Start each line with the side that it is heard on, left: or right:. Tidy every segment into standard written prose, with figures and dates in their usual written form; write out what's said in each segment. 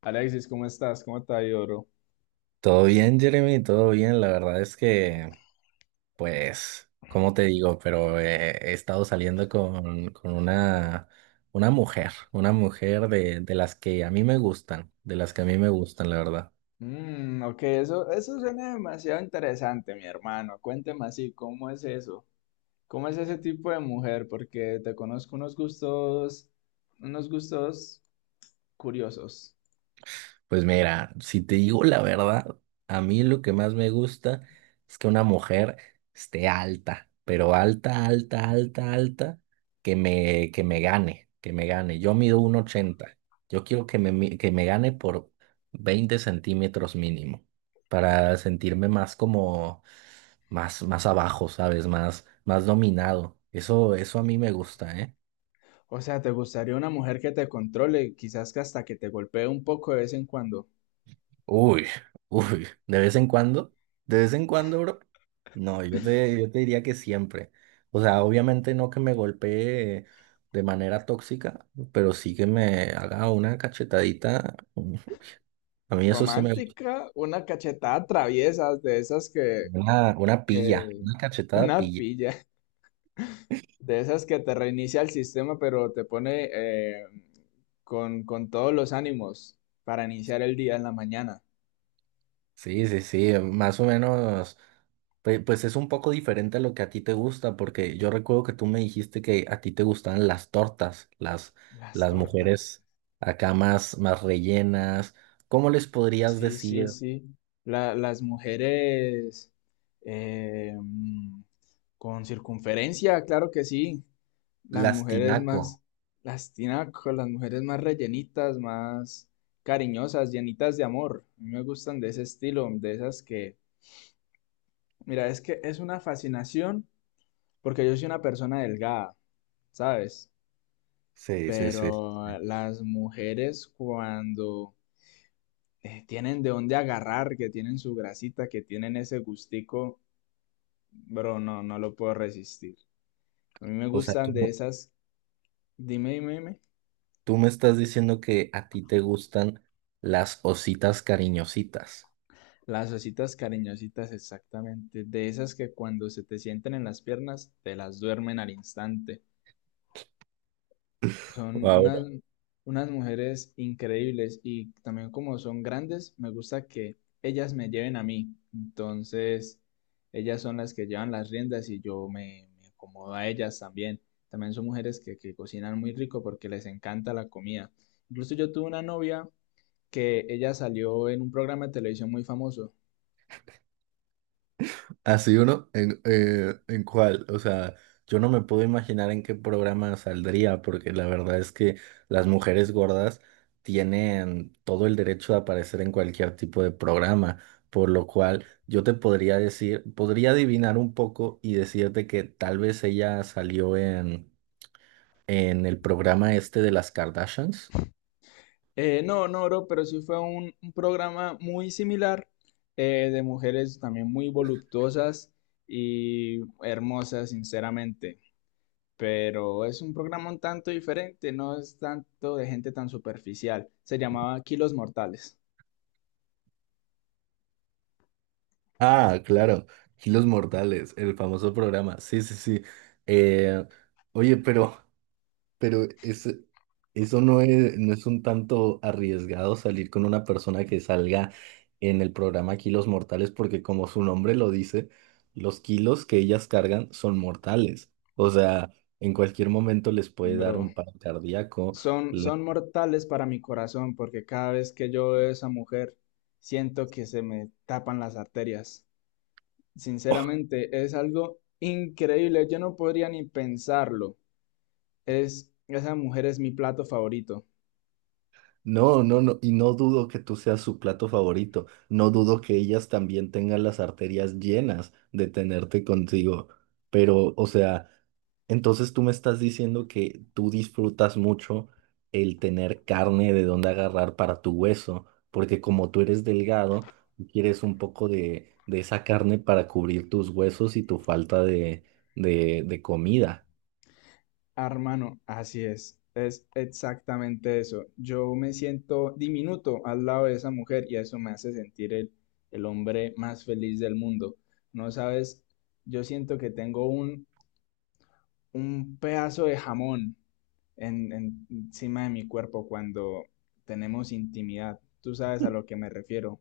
left: Alexis, ¿cómo estás? ¿Cómo te ha ido, bro?
right: Todo bien, Jeremy, todo bien. La verdad es que, pues, ¿cómo te digo? Pero he estado saliendo con una mujer de las que a mí me gustan, de las que a mí me gustan, la verdad.
left: Mm, ok, eso suena demasiado interesante, mi hermano. Cuénteme así, ¿cómo es eso? ¿Cómo es ese tipo de mujer? Porque te conozco unos gustos curiosos.
right: Pues mira, si te digo la verdad, a mí lo que más me gusta es que una mujer esté alta, pero alta, alta, alta, alta, que me gane, que me gane. Yo mido 1,80. Yo quiero que me gane por 20 centímetros mínimo, para sentirme más como, más, más abajo, ¿sabes? Más, más dominado. Eso a mí me gusta, ¿eh?
left: O sea, ¿te gustaría una mujer que te controle, quizás que hasta que te golpee un poco de vez en cuando?
right: Uy, uy, de vez en cuando, de vez en cuando, bro. No, yo te diría que siempre. O sea, obviamente no que me golpee de manera tóxica, pero sí que me haga una cachetadita. A mí eso sí me gusta.
left: ¿Romántica? ¿Una cachetada traviesa de esas
right: Una
left: que,
right: pilla, una cachetada.
left: una pilla? De esas que te reinicia el sistema, pero te pone con todos los ánimos para iniciar el día en la mañana.
right: Sí, sí, sí, más o menos, pues es un poco diferente a lo que a ti te gusta, porque yo recuerdo que tú me dijiste que a ti te gustaban las tortas,
left: Las
right: las
left: tortas.
right: mujeres acá más, más rellenas. ¿Cómo les podrías
left: Sí, sí,
right: decir
left: sí. Las mujeres eh, mm, con circunferencia, claro que sí. Las
right: las
left: mujeres
right: tinaco?
left: más, las tinacos, las mujeres más rellenitas, más cariñosas, llenitas de amor. A mí me gustan de ese estilo, de esas que, mira, es que es una fascinación porque yo soy una persona delgada, ¿sabes?
right: Sí, sí, sí.
left: Pero las mujeres cuando tienen de dónde agarrar, que tienen su grasita, que tienen ese gustico, bro, no, no lo puedo resistir. A mí me
right: O sea, tú,
left: gustan de esas, dime, dime, dime,
right: tú me estás diciendo que a ti te gustan las ositas cariñositas.
left: las ositas cariñositas exactamente, de esas que cuando se te sienten en las piernas, te las duermen al instante. Son
right: Wow.
left: unas, unas mujeres increíbles y también como son grandes, me gusta que ellas me lleven a mí. Entonces, ellas son las que llevan las riendas y yo me acomodo a ellas también. También son mujeres que cocinan muy rico porque les encanta la comida. Incluso yo tuve una novia que ella salió en un programa de televisión muy famoso.
right: Así uno, ¿ en cuál? O sea, yo no me puedo imaginar en qué programa saldría, porque la verdad es que las mujeres gordas tienen todo el derecho de aparecer en cualquier tipo de programa, por lo cual yo te podría decir, podría adivinar un poco y decirte que tal vez ella salió en el programa este de las Kardashians.
left: No, no, bro, pero sí fue un programa muy similar de mujeres también muy voluptuosas y hermosas, sinceramente. Pero es un programa un tanto diferente, no es tanto de gente tan superficial. Se llamaba Kilos Mortales,
right: Ah, claro, Kilos Mortales, el famoso programa. Sí, sí, sí. Eh, oye, pero... Pero es, eso no es, ¿no es un tanto arriesgado salir con una persona que salga en el programa Kilos Mortales? Porque como su nombre lo dice, los kilos que ellas cargan son mortales. O sea, en cualquier momento les puede dar
left: bro.
right: un paro cardíaco.
left: Son, son mortales para mi corazón porque cada vez que yo veo a esa mujer siento que se me tapan las arterias. Sinceramente, es algo increíble. Yo no podría ni pensarlo. Esa mujer es mi plato favorito.
right: No, no, no, y no dudo que tú seas su plato favorito, no dudo que ellas también tengan las arterias llenas de tenerte contigo, pero, o sea, entonces tú me estás diciendo que tú disfrutas mucho el tener carne de dónde agarrar para tu hueso, porque como tú eres delgado, tú quieres un poco de esa carne para cubrir tus huesos y tu falta de comida.
left: Ah, hermano, así es. Es exactamente eso. Yo me siento diminuto al lado de esa mujer y eso me hace sentir el hombre más feliz del mundo. No sabes, yo siento que tengo un pedazo de jamón en, encima de mi cuerpo cuando tenemos intimidad. Tú sabes a lo que me refiero.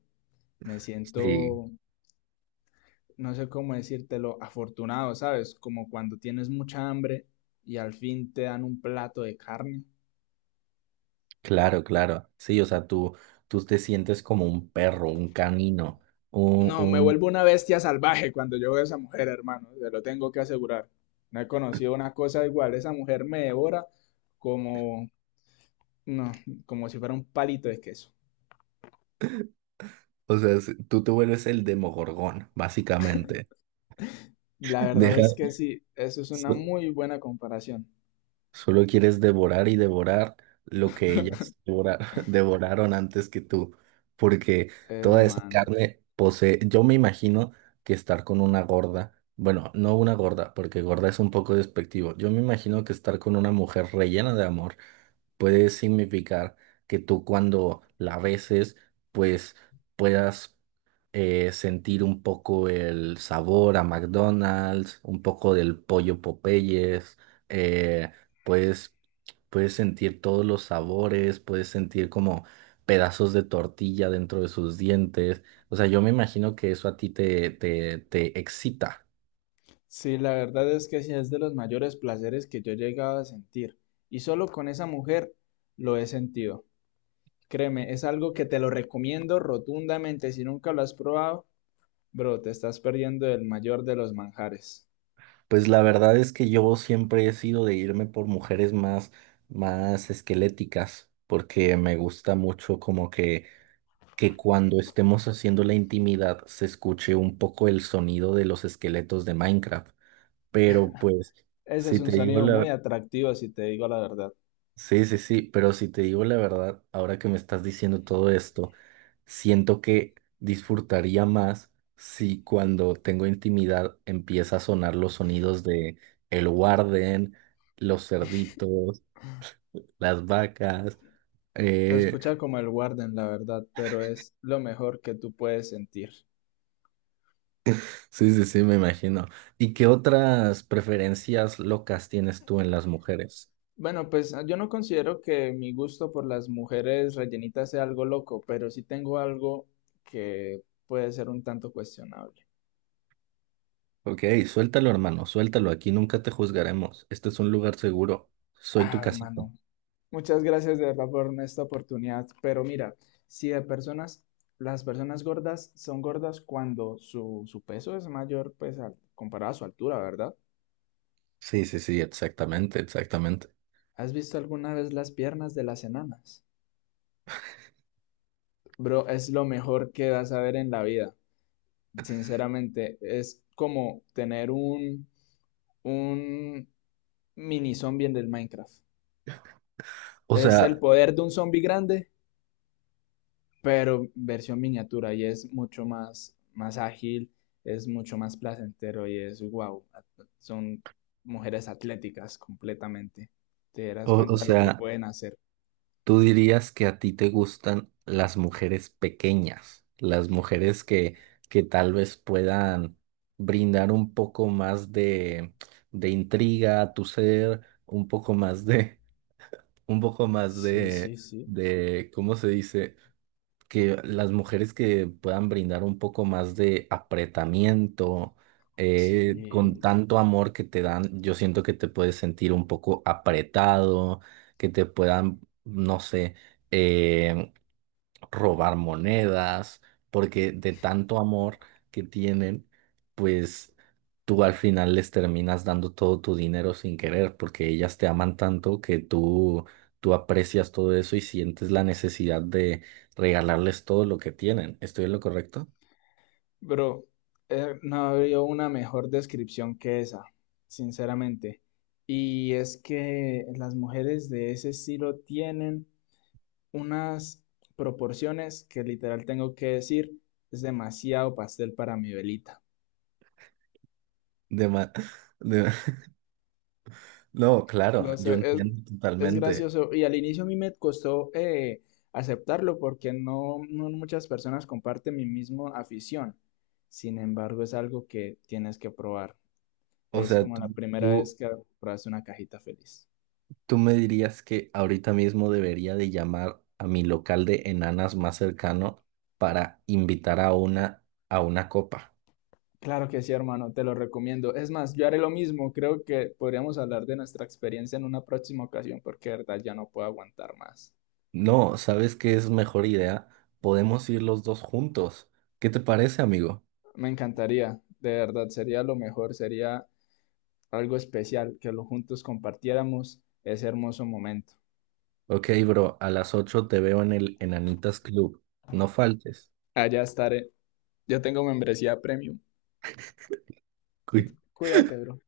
left: Me
right: Sí,
left: siento no sé cómo decírtelo, afortunado, ¿sabes? Como cuando tienes mucha hambre y al fin te dan un plato de carne.
right: claro, claro. Sí, o sea, tú te sientes como un perro, un canino, un,
left: No, me
right: un...
left: vuelvo una bestia salvaje cuando yo veo a esa mujer, hermano, te lo tengo que asegurar. No he conocido una cosa igual, esa mujer me devora como, no, como si fuera un palito de queso.
right: O sea, es- tú te vuelves el Demogorgón, básicamente.
left: La verdad
right: Dejas,
left: es que sí, eso es una muy buena comparación,
right: solo quieres devorar y devorar lo que ellas devora- devoraron antes que tú, porque toda esa
left: hermano.
right: carne posee, yo me imagino que estar con una gorda, bueno, no una gorda, porque gorda es un poco despectivo, yo me imagino que estar con una mujer rellena de amor puede significar que tú cuando la beses, pues puedas sentir un poco el sabor a McDonald's, un poco del pollo Popeyes, eh, puedes, puedes sentir todos los sabores, puedes sentir como pedazos de tortilla dentro de sus dientes. O sea, yo me imagino que eso a ti te excita.
left: Sí, la verdad es que sí es de los mayores placeres que yo he llegado a sentir. Y solo con esa mujer lo he sentido. Créeme, es algo que te lo recomiendo rotundamente. Si nunca lo has probado, bro, te estás perdiendo el mayor de los manjares.
right: Pues la verdad es que yo siempre he sido de irme por mujeres más, más esqueléticas, porque me gusta mucho como que cuando estemos haciendo la intimidad se escuche un poco el sonido de los esqueletos de Minecraft. Pero pues,
left: Ese
right: si
left: es un
right: te digo
left: sonido muy
right: la...
left: atractivo, si te digo la verdad.
right: Sí, sí, sí, pero si te digo la verdad, ahora que me estás diciendo todo esto, siento que disfrutaría más si cuando tengo intimidad empieza a sonar los sonidos de el warden, los cerditos, las vacas,
left: Se
right: eh,
left: escucha como el Warden, la verdad, pero es lo mejor que tú puedes sentir.
right: sí, sí, sí, me imagino. ¿Y qué otras preferencias locas tienes tú en las mujeres?
left: Bueno, pues ah, yo no considero que mi gusto por las mujeres rellenitas sea algo loco, pero sí tengo algo que puede ser un tanto cuestionable.
right: Ok, suéltalo, hermano, suéltalo. Aquí nunca te juzgaremos. Este es un lugar seguro. Soy tu
left: Ah,
right: casita.
left: hermano. Muchas gracias de verdad por esta oportunidad, pero mira, si de personas, las personas gordas son gordas cuando su peso es mayor, pues comparado a su altura, ¿verdad?
right: Sí, sí, sí, exactamente, exactamente.
left: ¿Has visto alguna vez las piernas de las enanas? Bro, es lo mejor que vas a ver en la vida, sinceramente, es como tener un mini zombie en el Minecraft.
right: O
left: Es el
right: sea,
left: poder de un zombie grande pero versión miniatura y es mucho más, más ágil, es mucho más placentero y es wow, son mujeres atléticas completamente. Te darás
right: o
left: cuenta lo que
right: sea,
left: pueden hacer.
right: tú dirías que a ti te gustan las mujeres pequeñas, las mujeres que tal vez puedan brindar un poco más de intriga a tu ser, un poco más de un poco más
left: Sí,
right: de,
left: sí, sí,
right: de, ¿cómo se dice? Que las mujeres que puedan brindar un poco más de apretamiento,
left: sí.
right: con tanto amor que te dan, yo siento que te puedes sentir un poco apretado, que te puedan, no sé, eh, robar monedas, porque de tanto amor que tienen, pues tú al final les terminas dando todo tu dinero sin querer, porque ellas te aman tanto que tú aprecias todo eso y sientes la necesidad de regalarles todo lo que tienen. ¿Estoy en lo correcto?
left: Bro, no había una mejor descripción que esa, sinceramente. Y es que las mujeres de ese estilo tienen unas proporciones que literal tengo que decir, es demasiado pastel para mi velita.
right: De ma- de- No, claro,
left: Lo
right: yo
left: sé,
right: entiendo
left: es
right: totalmente.
left: gracioso. Y al inicio a mí me costó aceptarlo porque no, no muchas personas comparten mi misma afición. Sin embargo, es algo que tienes que probar.
right: O
left: Es
right: sea,
left: como
right: tú,
left: la primera vez
right: tú-
left: que pruebas una cajita feliz.
right: ¿Tú me dirías que ahorita mismo debería de llamar a mi local de enanas más cercano para invitar a una copa?
left: Claro que sí, hermano, te lo recomiendo. Es más, yo haré lo mismo. Creo que podríamos hablar de nuestra experiencia en una próxima ocasión porque de verdad ya no puedo aguantar más.
right: No, ¿sabes qué es mejor idea? Podemos ir los dos juntos. ¿Qué te parece, amigo?
left: Me encantaría, de verdad, sería lo mejor, sería algo especial, que lo juntos compartiéramos ese hermoso momento.
right: Ok, bro, a las 8 te veo en el Enanitas Club. No faltes.
left: Allá estaré. Yo tengo membresía premium.
right: Cuí-
left: Cuídate, bro.